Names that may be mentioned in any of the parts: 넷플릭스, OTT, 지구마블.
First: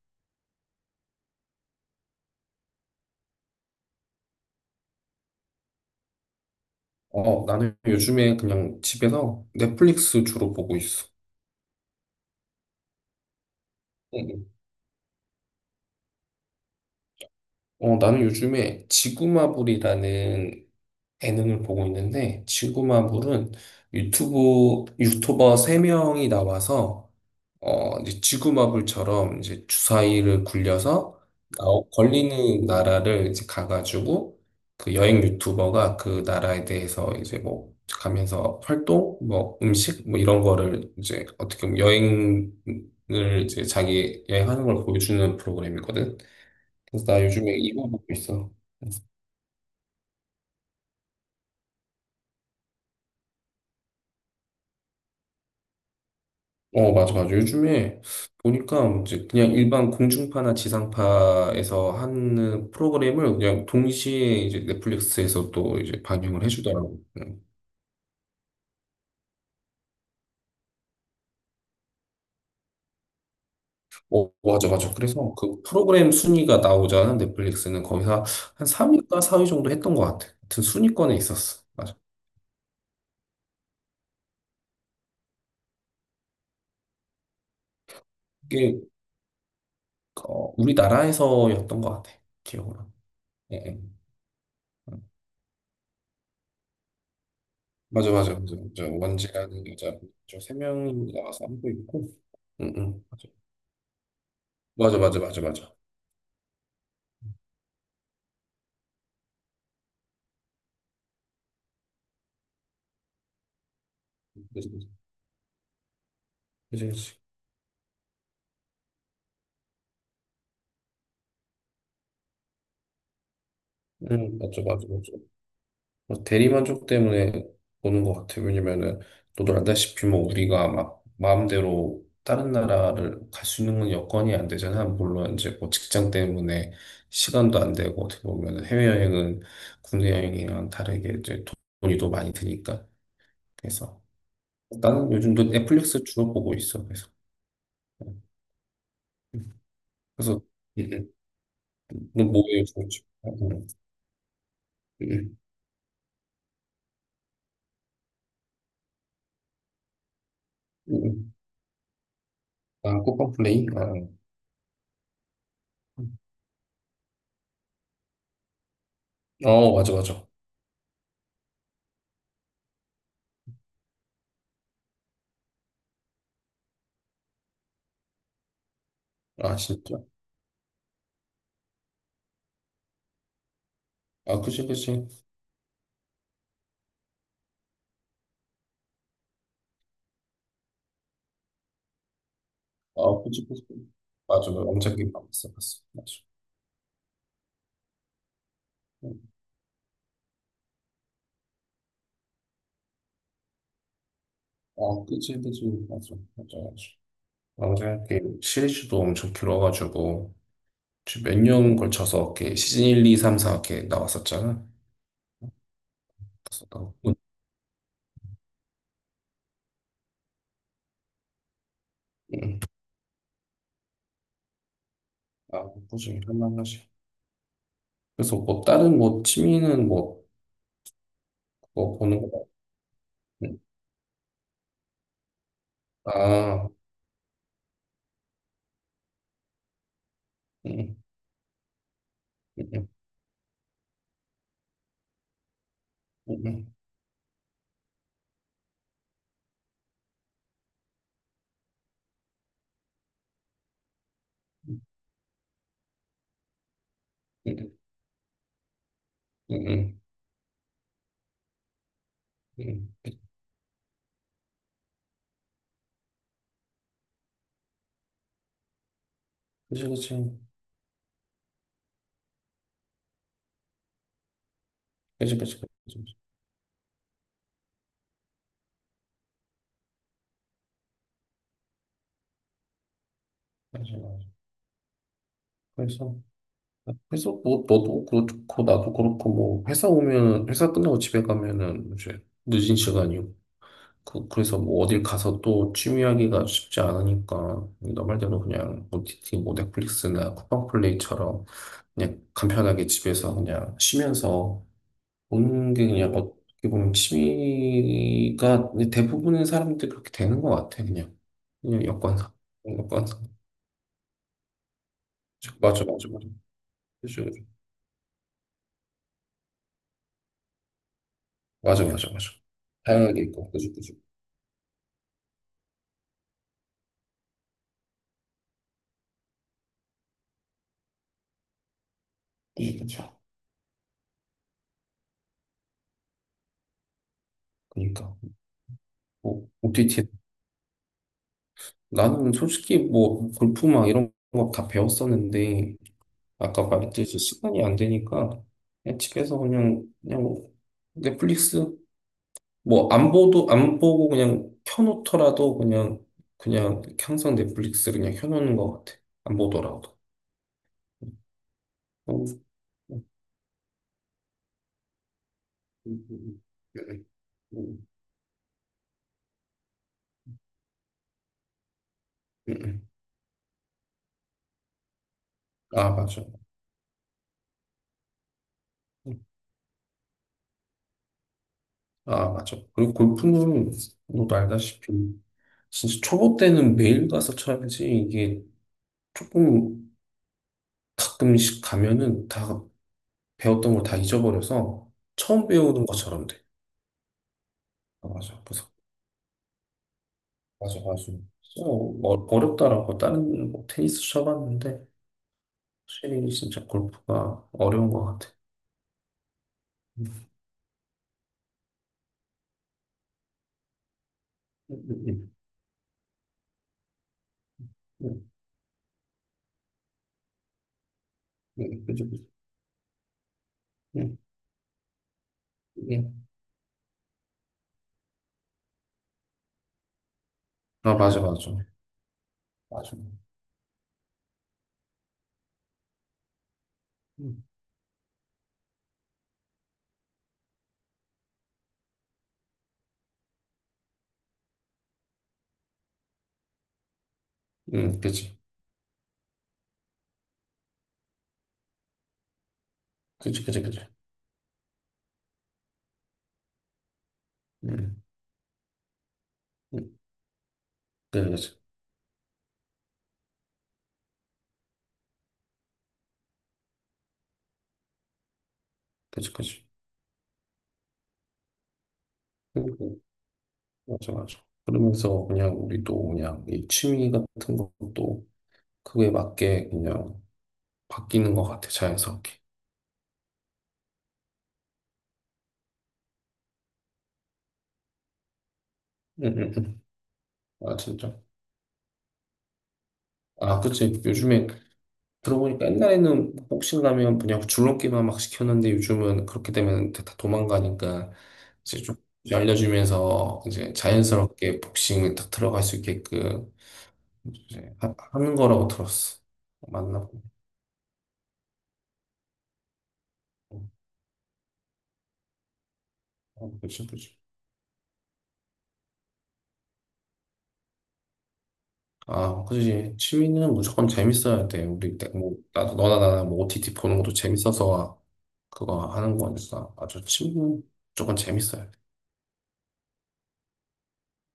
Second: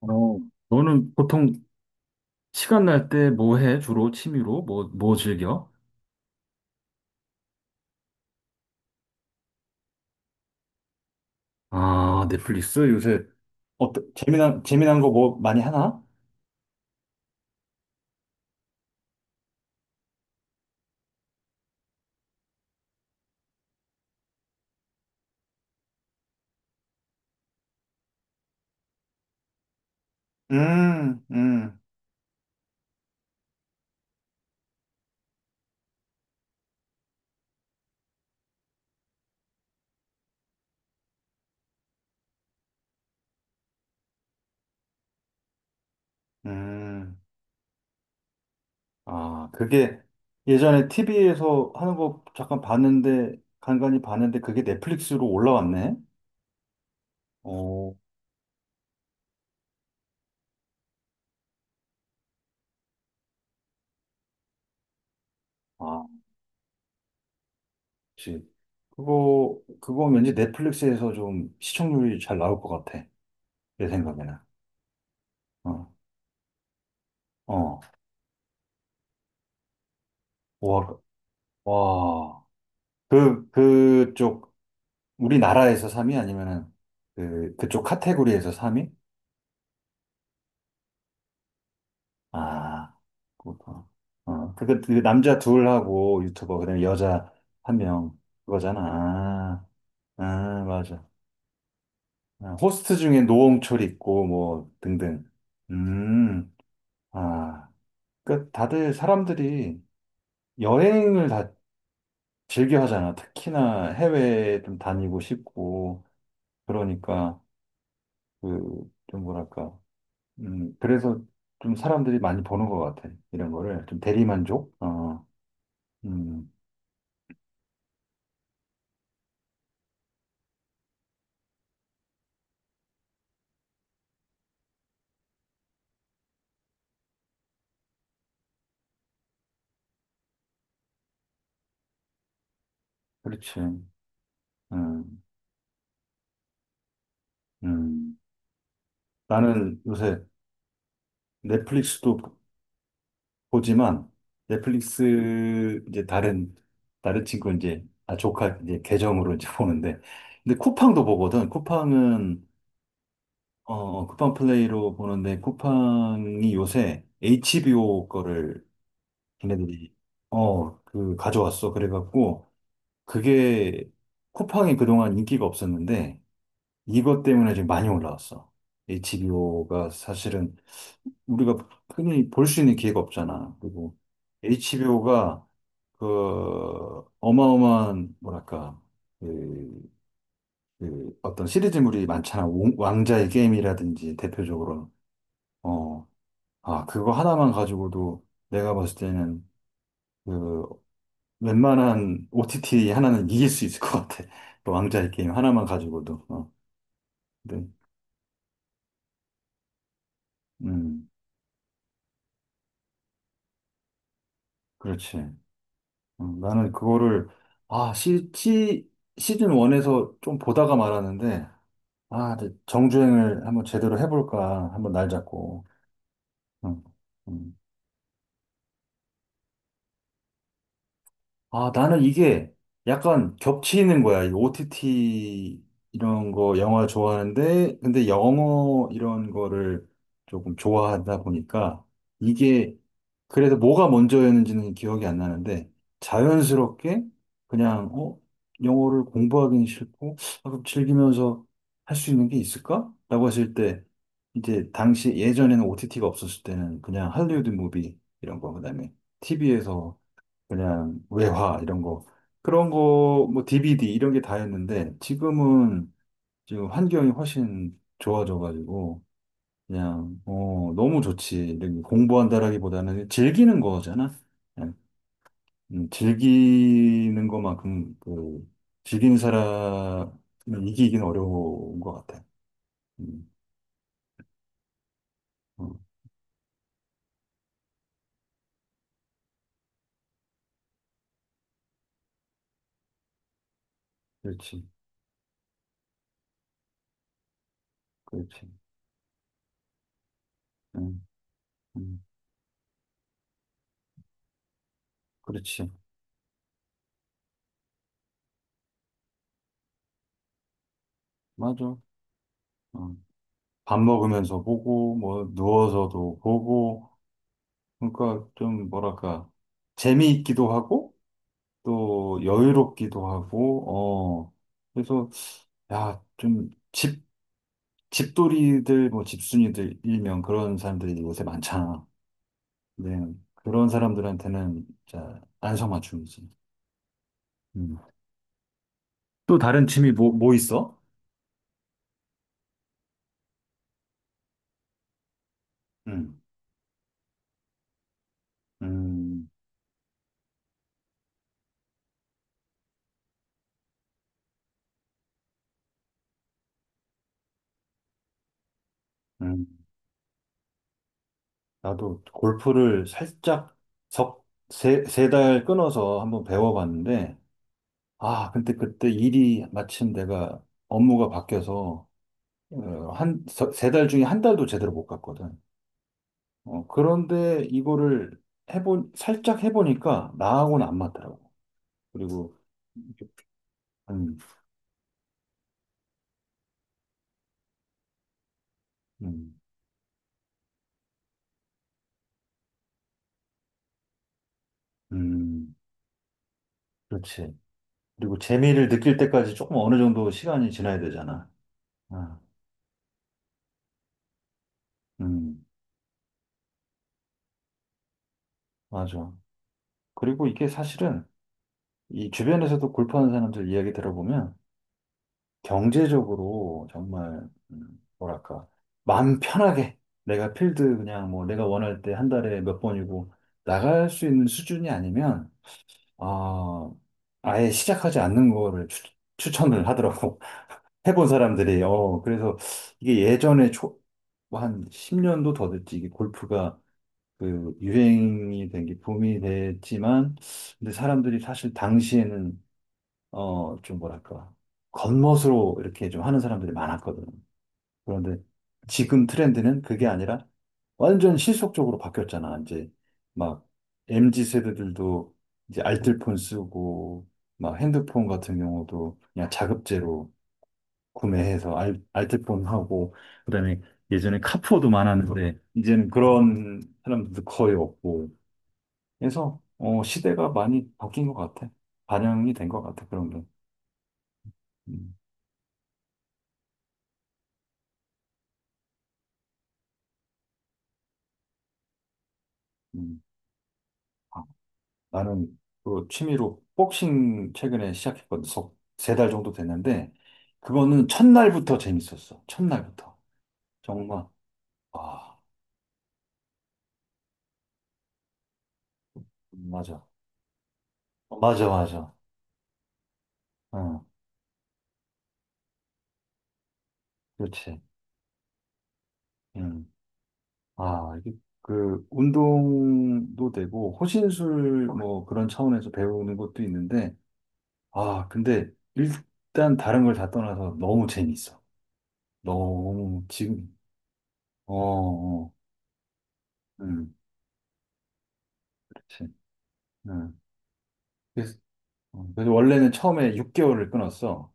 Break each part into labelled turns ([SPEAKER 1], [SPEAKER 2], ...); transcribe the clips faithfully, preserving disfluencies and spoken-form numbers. [SPEAKER 1] 어, 너는 보통 시간 날 때 뭐 해? 주로 취미로? 뭐, 뭐 즐겨?
[SPEAKER 2] 어, 나는 요즘에 그냥 집에서 넷플릭스 주로 보고 있어.
[SPEAKER 1] 아, 넷플릭스? 요새 어때?
[SPEAKER 2] 응, 응.
[SPEAKER 1] 재미난, 재미난 거 뭐 많이 하나?
[SPEAKER 2] 어, 나는 요즘에 지구마블이라는 예능을 보고 있는데, 지구마블은 유튜브 유튜버 세명이 나와서 어 이제 지구마블처럼 이제 주사위를 굴려서
[SPEAKER 1] 음, 음,
[SPEAKER 2] 나오- 걸리는 나라를 이제 가가지고, 그 여행 유튜버가 그 나라에 대해서 이제 뭐 가면서 활동 뭐 음식 뭐 이런 거를 이제 어떻게 보면 여행을, 이제 자기 여행하는 걸 보여주는 프로그램이거든. 그래서
[SPEAKER 1] 음.
[SPEAKER 2] 나 요즘에 이거 보고 있어.
[SPEAKER 1] 아, 그게 예전에 티비에서 하는 거 잠깐 봤는데, 간간히 봤는데, 그게 넷플릭스로 올라왔네?
[SPEAKER 2] 어, 맞아, 맞아.
[SPEAKER 1] 어,
[SPEAKER 2] 요즘에 보니까 이제 그냥 일반 공중파나 지상파에서 하는 프로그램을 그냥 동시에 이제 넷플릭스에서 또 이제
[SPEAKER 1] 아,
[SPEAKER 2] 방영을 해주더라고. 응.
[SPEAKER 1] 그치. 그거, 그거 왠지 넷플릭스에서 좀 시청률이 잘 나올 것 같아. 내
[SPEAKER 2] 어,
[SPEAKER 1] 생각에는.
[SPEAKER 2] 맞아, 맞아. 그래서 그
[SPEAKER 1] 어,
[SPEAKER 2] 프로그램 순위가 나오잖아.
[SPEAKER 1] 어.
[SPEAKER 2] 넷플릭스는 거기서 한 삼 위가 사 위 정도 했던 것 같아. 하여튼
[SPEAKER 1] 와,
[SPEAKER 2] 순위권에 있었어. 맞아.
[SPEAKER 1] 와. 그, 그쪽, 우리나라에서 삼 위? 아니면은, 그, 그쪽 카테고리에서
[SPEAKER 2] 이게
[SPEAKER 1] 삼 위?
[SPEAKER 2] 어, 우리나라에서였던 것 같아. 기억으로.
[SPEAKER 1] 아, 그
[SPEAKER 2] 예, 예.
[SPEAKER 1] 거 어, 그, 그, 그
[SPEAKER 2] 음.
[SPEAKER 1] 남자 둘하고 유튜버, 그다음에 여자 한
[SPEAKER 2] 맞아,
[SPEAKER 1] 명,
[SPEAKER 2] 맞아, 맞아.
[SPEAKER 1] 그거잖아.
[SPEAKER 2] 맞아. 원지라는 여자,
[SPEAKER 1] 아,
[SPEAKER 2] 저 세
[SPEAKER 1] 아, 맞아.
[SPEAKER 2] 명이 나와서 하고 있고.
[SPEAKER 1] 아,
[SPEAKER 2] 응,
[SPEAKER 1] 호스트
[SPEAKER 2] 응.
[SPEAKER 1] 중에 노홍철 있고, 뭐,
[SPEAKER 2] 맞아, 맞아,
[SPEAKER 1] 등등.
[SPEAKER 2] 맞아, 맞아.
[SPEAKER 1] 음, 아. 그, 다들 사람들이 여행을 다 즐겨 하잖아. 특히나 해외에
[SPEAKER 2] 그치,
[SPEAKER 1] 좀
[SPEAKER 2] 그치.
[SPEAKER 1] 다니고 싶고,
[SPEAKER 2] 그치. 그치.
[SPEAKER 1] 그러니까, 그, 좀 뭐랄까. 음, 그래서 좀 사람들이 많이 보는 것 같아. 이런 거를. 좀
[SPEAKER 2] 음, 맞아,
[SPEAKER 1] 대리만족?
[SPEAKER 2] 맞아, 맞아.
[SPEAKER 1] 어,
[SPEAKER 2] 뭐
[SPEAKER 1] 음,
[SPEAKER 2] 대리만족 때문에 보는 것 같아요. 왜냐면은, 너도 알다시피 뭐 우리가 막 마음대로 다른 나라를 갈 수 있는 건 여건이 안 되잖아. 물론 이제 뭐 직장 때문에 시간도 안 되고, 어떻게 보면은 해외여행은 국내 여행이랑 다르게 이제 돈이 더 많이 드니까.
[SPEAKER 1] 그렇지.
[SPEAKER 2] 그래서 나는
[SPEAKER 1] 음,
[SPEAKER 2] 요즘도 넷플릭스 주로 보고 있어. 그래서.
[SPEAKER 1] 음.
[SPEAKER 2] 응.
[SPEAKER 1] 나는 요새
[SPEAKER 2] 그래서, 음, 음. 너
[SPEAKER 1] 넷플릭스도
[SPEAKER 2] 뭐예요, 요즘? 음,
[SPEAKER 1] 보지만,
[SPEAKER 2] 음,
[SPEAKER 1] 넷플릭스 이제 다른, 다른 친구 이제, 아, 조카 이제 계정으로 이제 보는데. 근데 쿠팡도
[SPEAKER 2] 음.
[SPEAKER 1] 보거든. 쿠팡은,
[SPEAKER 2] 아, 꽃방레이.
[SPEAKER 1] 어, 어, 쿠팡 플레이로 보는데,
[SPEAKER 2] 아,
[SPEAKER 1] 쿠팡이 요새 에이치비오 거를
[SPEAKER 2] 어 맞아
[SPEAKER 1] 걔네들이,
[SPEAKER 2] 맞아.
[SPEAKER 1] 어, 그, 가져왔어. 그래갖고, 그게 쿠팡이 그동안 인기가 없었는데 이것 때문에 지금 많이 올라왔어.
[SPEAKER 2] 아
[SPEAKER 1] 에이치비오가
[SPEAKER 2] 진짜.
[SPEAKER 1] 사실은 우리가 흔히 볼 수 있는 기회가 없잖아. 그리고
[SPEAKER 2] 아 그치 그치.
[SPEAKER 1] 에이치비오가 그 어마어마한 뭐랄까 그, 그 어떤 시리즈물이 많잖아. 왕-
[SPEAKER 2] 아
[SPEAKER 1] 왕자의
[SPEAKER 2] 그치 그치.
[SPEAKER 1] 게임이라든지
[SPEAKER 2] 맞아 맞아.
[SPEAKER 1] 대표적으로.
[SPEAKER 2] 왕자 게임 봤어 봤어.
[SPEAKER 1] 어,
[SPEAKER 2] 맞아.
[SPEAKER 1] 아 그거 하나만 가지고도 내가 봤을
[SPEAKER 2] 음.
[SPEAKER 1] 때는 그 웬만한 오티티 하나는 이길 수 있을 것 같아. 그
[SPEAKER 2] 아
[SPEAKER 1] 왕자의 게임
[SPEAKER 2] 그치 그치.
[SPEAKER 1] 하나만
[SPEAKER 2] 맞아
[SPEAKER 1] 가지고도. 어,
[SPEAKER 2] 맞아 맞아.
[SPEAKER 1] 근데,
[SPEAKER 2] 왕자 게임 시리즈도 엄청 길어가지고
[SPEAKER 1] 음,
[SPEAKER 2] 몇년 걸쳐서 이렇게 시즌 일, 이, 삼, 사 이렇게 나왔었잖아.
[SPEAKER 1] 그렇지. 어,
[SPEAKER 2] 그래서
[SPEAKER 1] 나는
[SPEAKER 2] 나 음,
[SPEAKER 1] 그거를, 아, 시, 시, 시즌 일에서 좀 보다가 말았는데, 아, 근데
[SPEAKER 2] 음.
[SPEAKER 1] 정주행을 한번 제대로 해볼까. 한번 날
[SPEAKER 2] 아,
[SPEAKER 1] 잡고.
[SPEAKER 2] 꾸준히
[SPEAKER 1] 어,
[SPEAKER 2] 할만하지.
[SPEAKER 1] 음.
[SPEAKER 2] 그래서 뭐 다른 뭐 취미는 뭐
[SPEAKER 1] 아,
[SPEAKER 2] 그거
[SPEAKER 1] 나는
[SPEAKER 2] 보는 거 같아.
[SPEAKER 1] 이게 약간
[SPEAKER 2] 음.
[SPEAKER 1] 겹치는 거야. 이 오티티 이런 거
[SPEAKER 2] 아.
[SPEAKER 1] 영화 좋아하는데, 근데 영어 이런 거를 조금
[SPEAKER 2] 응,
[SPEAKER 1] 좋아하다 보니까
[SPEAKER 2] 응,
[SPEAKER 1] 이게
[SPEAKER 2] 응,
[SPEAKER 1] 그래서 뭐가 먼저였는지는 기억이 안 나는데
[SPEAKER 2] 응,
[SPEAKER 1] 자연스럽게 그냥 어, 영어를 공부하기는 싫고, 아, 그럼 즐기면서 할 수 있는 게 있을까? 라고 했을 때, 이제 당시 예전에는 오티티가 없었을 때는 그냥 할리우드
[SPEAKER 2] 응,
[SPEAKER 1] 무비 이런 거, 그다음에
[SPEAKER 2] 응,
[SPEAKER 1] 티비에서
[SPEAKER 2] 응,
[SPEAKER 1] 그냥 외화 이런 거, 그런 거 뭐 디비디 이런 게 다였는데 지금은, 지금 환경이 훨씬 좋아져가지고
[SPEAKER 2] 그치, 그치.
[SPEAKER 1] 그냥 어 너무 좋지. 이렇게 공부한다라기보다는 즐기는 거잖아. 그냥.
[SPEAKER 2] 그치, 그치, 그치.
[SPEAKER 1] 음,
[SPEAKER 2] 그치.
[SPEAKER 1] 즐기는 것만큼 그 즐기는 사람은 이기기는 어려운 것 같아. 음.
[SPEAKER 2] 맞아, 맞아.
[SPEAKER 1] 어,
[SPEAKER 2] 그래서, 그래서 뭐, 너도 그렇고, 나도 그렇고, 뭐, 회사 오면, 회사 끝나고 집에 가면은 이제 늦은 시간이고, 그, 그래서
[SPEAKER 1] 그렇지,
[SPEAKER 2] 뭐, 어딜 가서 또 취미하기가 쉽지 않으니까, 너 말대로
[SPEAKER 1] 그렇지.
[SPEAKER 2] 그냥, 오티티, 뭐, 넷플릭스나
[SPEAKER 1] 음,
[SPEAKER 2] 쿠팡플레이처럼,
[SPEAKER 1] 음,
[SPEAKER 2] 그냥 간편하게 집에서 그냥 쉬면서
[SPEAKER 1] 그렇지,
[SPEAKER 2] 보는 게 그냥 어떻게 보면 취미가, 대부분의 사람들이 그렇게 되는 것 같아, 그냥.
[SPEAKER 1] 맞아.
[SPEAKER 2] 그냥 여건상.
[SPEAKER 1] 어,
[SPEAKER 2] 여건상.
[SPEAKER 1] 밥 먹으면서 보고 뭐
[SPEAKER 2] 맞아 맞아
[SPEAKER 1] 누워서도
[SPEAKER 2] 맞아.
[SPEAKER 1] 보고
[SPEAKER 2] 그죠, 그죠.
[SPEAKER 1] 그러니까, 좀 뭐랄까, 재미있기도 하고
[SPEAKER 2] 맞아, 맞아,
[SPEAKER 1] 또
[SPEAKER 2] 맞아.
[SPEAKER 1] 여유롭기도
[SPEAKER 2] 다양하게 있고, 그죠, 그죠.
[SPEAKER 1] 하고, 어. 그래서 야좀집 집돌이들 뭐 집순이들 일명 그런 사람들이 요새 많잖아.
[SPEAKER 2] 음,
[SPEAKER 1] 네.
[SPEAKER 2] 그죠.
[SPEAKER 1] 그런 사람들한테는 진짜 안성맞춤이지. 음.
[SPEAKER 2] 그니까
[SPEAKER 1] 또
[SPEAKER 2] 뭐,
[SPEAKER 1] 다른 취미
[SPEAKER 2] 오티티.
[SPEAKER 1] 뭐 뭐 있어?
[SPEAKER 2] 나는 솔직히 뭐, 골프 막 이런 거 다 배웠었는데,
[SPEAKER 1] 음,
[SPEAKER 2] 아까 말했듯이 시간이 안 되니까, 그냥
[SPEAKER 1] 음,
[SPEAKER 2] 집에서 그냥, 그냥 뭐 넷플릭스, 뭐, 안 보도, 안 보고 그냥 켜놓더라도 그냥, 그냥 항상 넷플릭스 그냥 켜놓는 것 같아. 안
[SPEAKER 1] 음.
[SPEAKER 2] 보더라도.
[SPEAKER 1] 나도
[SPEAKER 2] 음,
[SPEAKER 1] 골프를
[SPEAKER 2] 음,
[SPEAKER 1] 살짝 석 세 세 달 끊어서
[SPEAKER 2] 음,
[SPEAKER 1] 한번
[SPEAKER 2] 음, 음,
[SPEAKER 1] 배워봤는데.
[SPEAKER 2] 음,
[SPEAKER 1] 아, 근데 그때 일이 마침 내가 업무가 바뀌어서
[SPEAKER 2] 음. 음.
[SPEAKER 1] 어, 한, 세 달 중에 한 달도 제대로 못 갔거든.
[SPEAKER 2] 아, 맞아.
[SPEAKER 1] 어, 그런데 이거를 해본, 살짝 해보니까 나하고는 안 맞더라고.
[SPEAKER 2] 아,
[SPEAKER 1] 그리고,
[SPEAKER 2] 맞아. 그리고 골프는
[SPEAKER 1] 음,
[SPEAKER 2] 너도 알다시피 진짜 초보 때는 매일 가서 쳐야지, 이게
[SPEAKER 1] 음,
[SPEAKER 2] 조금 가끔씩 가면은 다 배웠던 걸 다 잊어버려서 처음
[SPEAKER 1] 음,
[SPEAKER 2] 배우는 것처럼 돼.
[SPEAKER 1] 그렇지.
[SPEAKER 2] 아,
[SPEAKER 1] 그리고
[SPEAKER 2] 맞아. 그래서
[SPEAKER 1] 재미를 느낄 때까지 조금 어느 정도 시간이
[SPEAKER 2] 맞아,
[SPEAKER 1] 지나야
[SPEAKER 2] 맞아.
[SPEAKER 1] 되잖아.
[SPEAKER 2] 진짜 어,
[SPEAKER 1] 아,
[SPEAKER 2] 어렵더라고. 다른 뭐 테니스 쳐봤는데
[SPEAKER 1] 음,
[SPEAKER 2] 확실히 진짜 골프가 어려운 것 같아.
[SPEAKER 1] 맞아.
[SPEAKER 2] 음,
[SPEAKER 1] 그리고 이게 사실은 이 주변에서도 골프하는 사람들 이야기 들어보면
[SPEAKER 2] 음,
[SPEAKER 1] 경제적으로 정말, 음,
[SPEAKER 2] 음,
[SPEAKER 1] 뭐랄까, 마음 편하게 내가 필드 그냥 뭐 내가 원할
[SPEAKER 2] 음,
[SPEAKER 1] 때
[SPEAKER 2] 그치,
[SPEAKER 1] 한
[SPEAKER 2] 그치.
[SPEAKER 1] 달에 몇 번이고 나갈 수
[SPEAKER 2] 음,
[SPEAKER 1] 있는 수준이 아니면
[SPEAKER 2] 음. 음.
[SPEAKER 1] 아, 아예 시작하지 않는 거를 추, 추천을 하더라고.
[SPEAKER 2] 아,
[SPEAKER 1] 해본
[SPEAKER 2] 맞아, 맞아.
[SPEAKER 1] 사람들이. 어, 그래서
[SPEAKER 2] 맞아.
[SPEAKER 1] 이게 예전에 초한 십 년도 더 됐지. 이게 골프가 그 유행이 된 게 붐이 됐지만, 근데 사람들이 사실 당시에는 어, 좀 뭐랄까, 겉멋으로 이렇게 좀 하는 사람들이 많았거든.
[SPEAKER 2] 응,
[SPEAKER 1] 그런데
[SPEAKER 2] 그치.
[SPEAKER 1] 지금 트렌드는 그게 아니라 완전 실속적으로 바뀌었잖아. 이제
[SPEAKER 2] 그치,
[SPEAKER 1] 막
[SPEAKER 2] 그치, 그치.
[SPEAKER 1] 엠지 세대들도 이제 알뜰폰 쓰고 막
[SPEAKER 2] 응.
[SPEAKER 1] 핸드폰 같은 경우도 그냥 자급제로
[SPEAKER 2] 네, 그아.
[SPEAKER 1] 구매해서 알, 알뜰폰 하고 그다음에 예전에 카푸어도 많았는데 이제는 그런 사람들도 거의 없고
[SPEAKER 2] 그치,
[SPEAKER 1] 그래서
[SPEAKER 2] 그치.
[SPEAKER 1] 어, 시대가 많이 바뀐 것 같아. 반영이 된 것 같아.
[SPEAKER 2] 그리고,
[SPEAKER 1] 그런 게.
[SPEAKER 2] 맞아, 맞아.
[SPEAKER 1] 음,
[SPEAKER 2] 그러면서 그냥 우리도 그냥 이 취미 같은 것도 그거에 맞게 그냥 바뀌는 것 같아, 자연스럽게.
[SPEAKER 1] 음. 나는 그 취미로 복싱 최근에 시작했거든. 세 달 정도
[SPEAKER 2] 응, 응, 응.
[SPEAKER 1] 됐는데,
[SPEAKER 2] 아,
[SPEAKER 1] 그거는
[SPEAKER 2] 진짜.
[SPEAKER 1] 첫날부터 재밌었어. 첫날부터.
[SPEAKER 2] 아, 그치.
[SPEAKER 1] 정말.
[SPEAKER 2] 요즘에
[SPEAKER 1] 아,
[SPEAKER 2] 들어보니까 옛날에는 복싱 가면 그냥 줄넘기만 막 시켰는데, 요즘은 그렇게
[SPEAKER 1] 맞아.
[SPEAKER 2] 되면 다 도망가니까
[SPEAKER 1] 맞아,
[SPEAKER 2] 이제
[SPEAKER 1] 맞아.
[SPEAKER 2] 좀 알려주면서 이제
[SPEAKER 1] 응,
[SPEAKER 2] 자연스럽게 복싱에 딱 들어갈 수 있게끔
[SPEAKER 1] 그렇지.
[SPEAKER 2] 이제 하, 는 거라고 들었어.
[SPEAKER 1] 응.
[SPEAKER 2] 맞나?
[SPEAKER 1] 아, 이게 그 운동도 되고, 호신술 뭐 그런 차원에서 배우는 것도
[SPEAKER 2] 어, 그치,
[SPEAKER 1] 있는데,
[SPEAKER 2] 그치.
[SPEAKER 1] 아, 근데 일단 다른 걸 다 떠나서 너무 재밌어.
[SPEAKER 2] 아, 그지.
[SPEAKER 1] 너무
[SPEAKER 2] 취미는
[SPEAKER 1] 지금,
[SPEAKER 2] 무조건 재밌어야
[SPEAKER 1] 어,
[SPEAKER 2] 돼. 우리, 때-
[SPEAKER 1] 어,
[SPEAKER 2] 뭐, 나도, 너나 나나 뭐 오티티
[SPEAKER 1] 응,
[SPEAKER 2] 보는 것도 재밌어서 그거
[SPEAKER 1] 그렇지.
[SPEAKER 2] 하는 거니까. 아주
[SPEAKER 1] 응.
[SPEAKER 2] 취미는 무조건 재밌어야 돼.
[SPEAKER 1] 어, 그래서 원래는 처음에 육 개월을 끊었어.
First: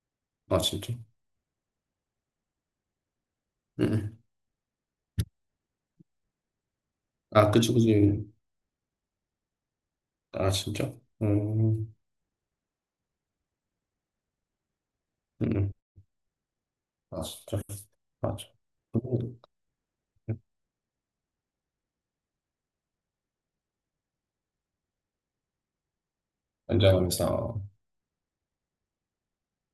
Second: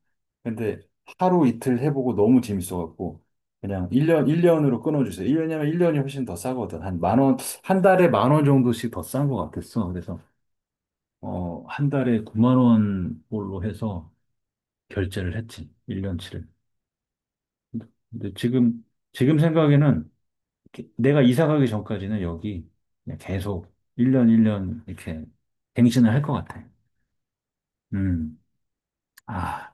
[SPEAKER 2] 아,
[SPEAKER 1] 근데
[SPEAKER 2] 진짜?
[SPEAKER 1] 하루 이틀 해보고 너무 재밌어갖고
[SPEAKER 2] 응.
[SPEAKER 1] 그냥
[SPEAKER 2] 응.
[SPEAKER 1] 일 년, 일 년으로 끊어주세요. 일 년이면 일 년이 훨씬 더 싸거든. 한 만 원,
[SPEAKER 2] 아, 그지,
[SPEAKER 1] 한 달에
[SPEAKER 2] 그지.
[SPEAKER 1] 만원 정도씩 더 싼 것 같았어. 그래서
[SPEAKER 2] 아, 진짜?
[SPEAKER 1] 어, 한
[SPEAKER 2] 음,
[SPEAKER 1] 달에 구만 원 꼴로 해서 결제를
[SPEAKER 2] 응. 응.
[SPEAKER 1] 했지. 일 년치를.
[SPEAKER 2] 아, 진짜.
[SPEAKER 1] 근데
[SPEAKER 2] 맞아.
[SPEAKER 1] 지금, 지금
[SPEAKER 2] 음,
[SPEAKER 1] 생각에는 게- 내가 이사 가기 전까지는 여기 그냥 계속 일 년, 일 년 이렇게 갱신을 할 것 같아.
[SPEAKER 2] 연장하면서.
[SPEAKER 1] 음. 아.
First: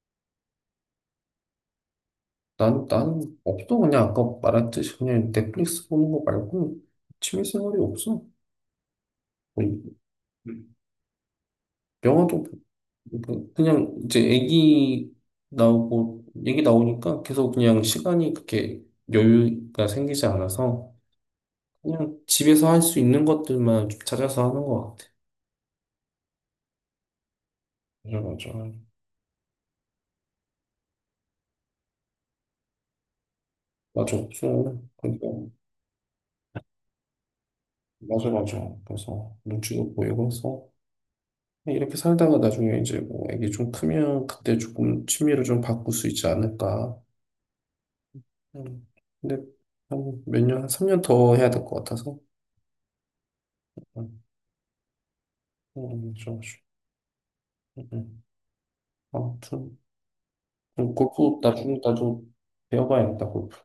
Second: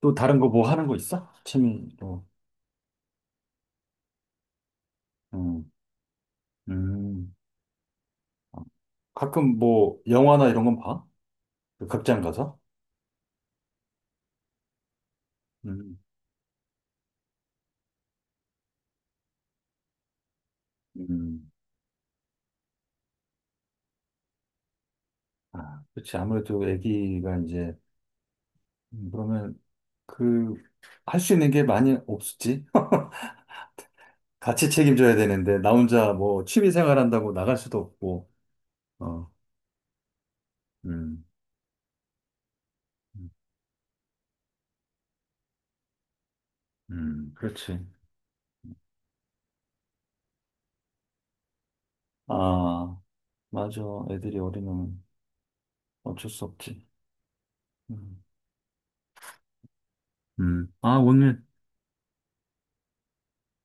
[SPEAKER 1] 또 다른 거 뭐 하는 거 있어? 취미로.
[SPEAKER 2] 난, 난 없어. 그냥 아까 말했듯이 그냥
[SPEAKER 1] 음,
[SPEAKER 2] 넷플릭스 보는 거 말고
[SPEAKER 1] 음.
[SPEAKER 2] 취미생활이 없어.
[SPEAKER 1] 어. 가끔
[SPEAKER 2] 뭐,
[SPEAKER 1] 뭐 영화나 이런 건 봐? 그 극장
[SPEAKER 2] 영화도
[SPEAKER 1] 가서?
[SPEAKER 2] 뭐 그냥 이제 애기
[SPEAKER 1] 음,
[SPEAKER 2] 나오고, 애기 나오니까 계속 그냥 시간이 그렇게 여유가 생기지 않아서
[SPEAKER 1] 음.
[SPEAKER 2] 그냥 집에서 할 수 있는 것들만 좀 찾아서 하는 것 같아.
[SPEAKER 1] 아, 그렇지. 아무래도 애기가 이제,
[SPEAKER 2] 맞아, 맞아.
[SPEAKER 1] 음, 그러면 그, 할 수 있는 게 많이 없었지.
[SPEAKER 2] 맞아,
[SPEAKER 1] 같이
[SPEAKER 2] 없어.
[SPEAKER 1] 책임져야
[SPEAKER 2] 그러니까
[SPEAKER 1] 되는데, 나 혼자 뭐 취미 생활 한다고 나갈 수도 없고,
[SPEAKER 2] 맞아, 맞아.
[SPEAKER 1] 어,
[SPEAKER 2] 그래서 눈치도 보이고 해서
[SPEAKER 1] 음,
[SPEAKER 2] 이렇게 살다가 나중에 이제 뭐 애기 좀 크면 그때 조금 취미를 좀 바꿀 수 있지 않을까.
[SPEAKER 1] 음, 그렇지.
[SPEAKER 2] 음. 근데 한 몇 년, 한 삼 년 더 해야 될 것 같아서.
[SPEAKER 1] 아, 맞아.
[SPEAKER 2] 음,
[SPEAKER 1] 애들이 어리면
[SPEAKER 2] 음,
[SPEAKER 1] 어쩔
[SPEAKER 2] 좀 아
[SPEAKER 1] 수
[SPEAKER 2] 쉬
[SPEAKER 1] 없지. 음,
[SPEAKER 2] 음. 아무튼.
[SPEAKER 1] 음. 아,
[SPEAKER 2] 그럼 골프
[SPEAKER 1] 오늘,
[SPEAKER 2] 나중 나중 배워봐야겠다 골프.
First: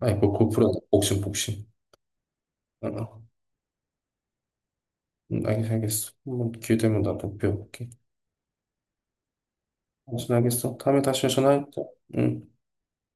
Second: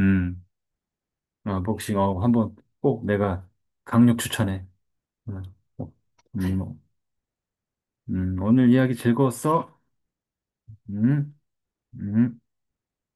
[SPEAKER 2] 아니 그 골프라 복싱
[SPEAKER 1] 어,
[SPEAKER 2] 복싱.
[SPEAKER 1] 복싱, 어, 한번
[SPEAKER 2] 어,
[SPEAKER 1] 꼭
[SPEAKER 2] 어.
[SPEAKER 1] 내가 강력 추천해. 음,
[SPEAKER 2] 음, 알겠어
[SPEAKER 1] 어, 꼭.
[SPEAKER 2] 알겠어.
[SPEAKER 1] 음,
[SPEAKER 2] 한번 기회 되면 나도 배워볼게.
[SPEAKER 1] 음, 오늘 이야기 즐거웠어?
[SPEAKER 2] 무슨 알겠어. 다음에 다시
[SPEAKER 1] 음,
[SPEAKER 2] 전화할게.
[SPEAKER 1] 음.
[SPEAKER 2] 응.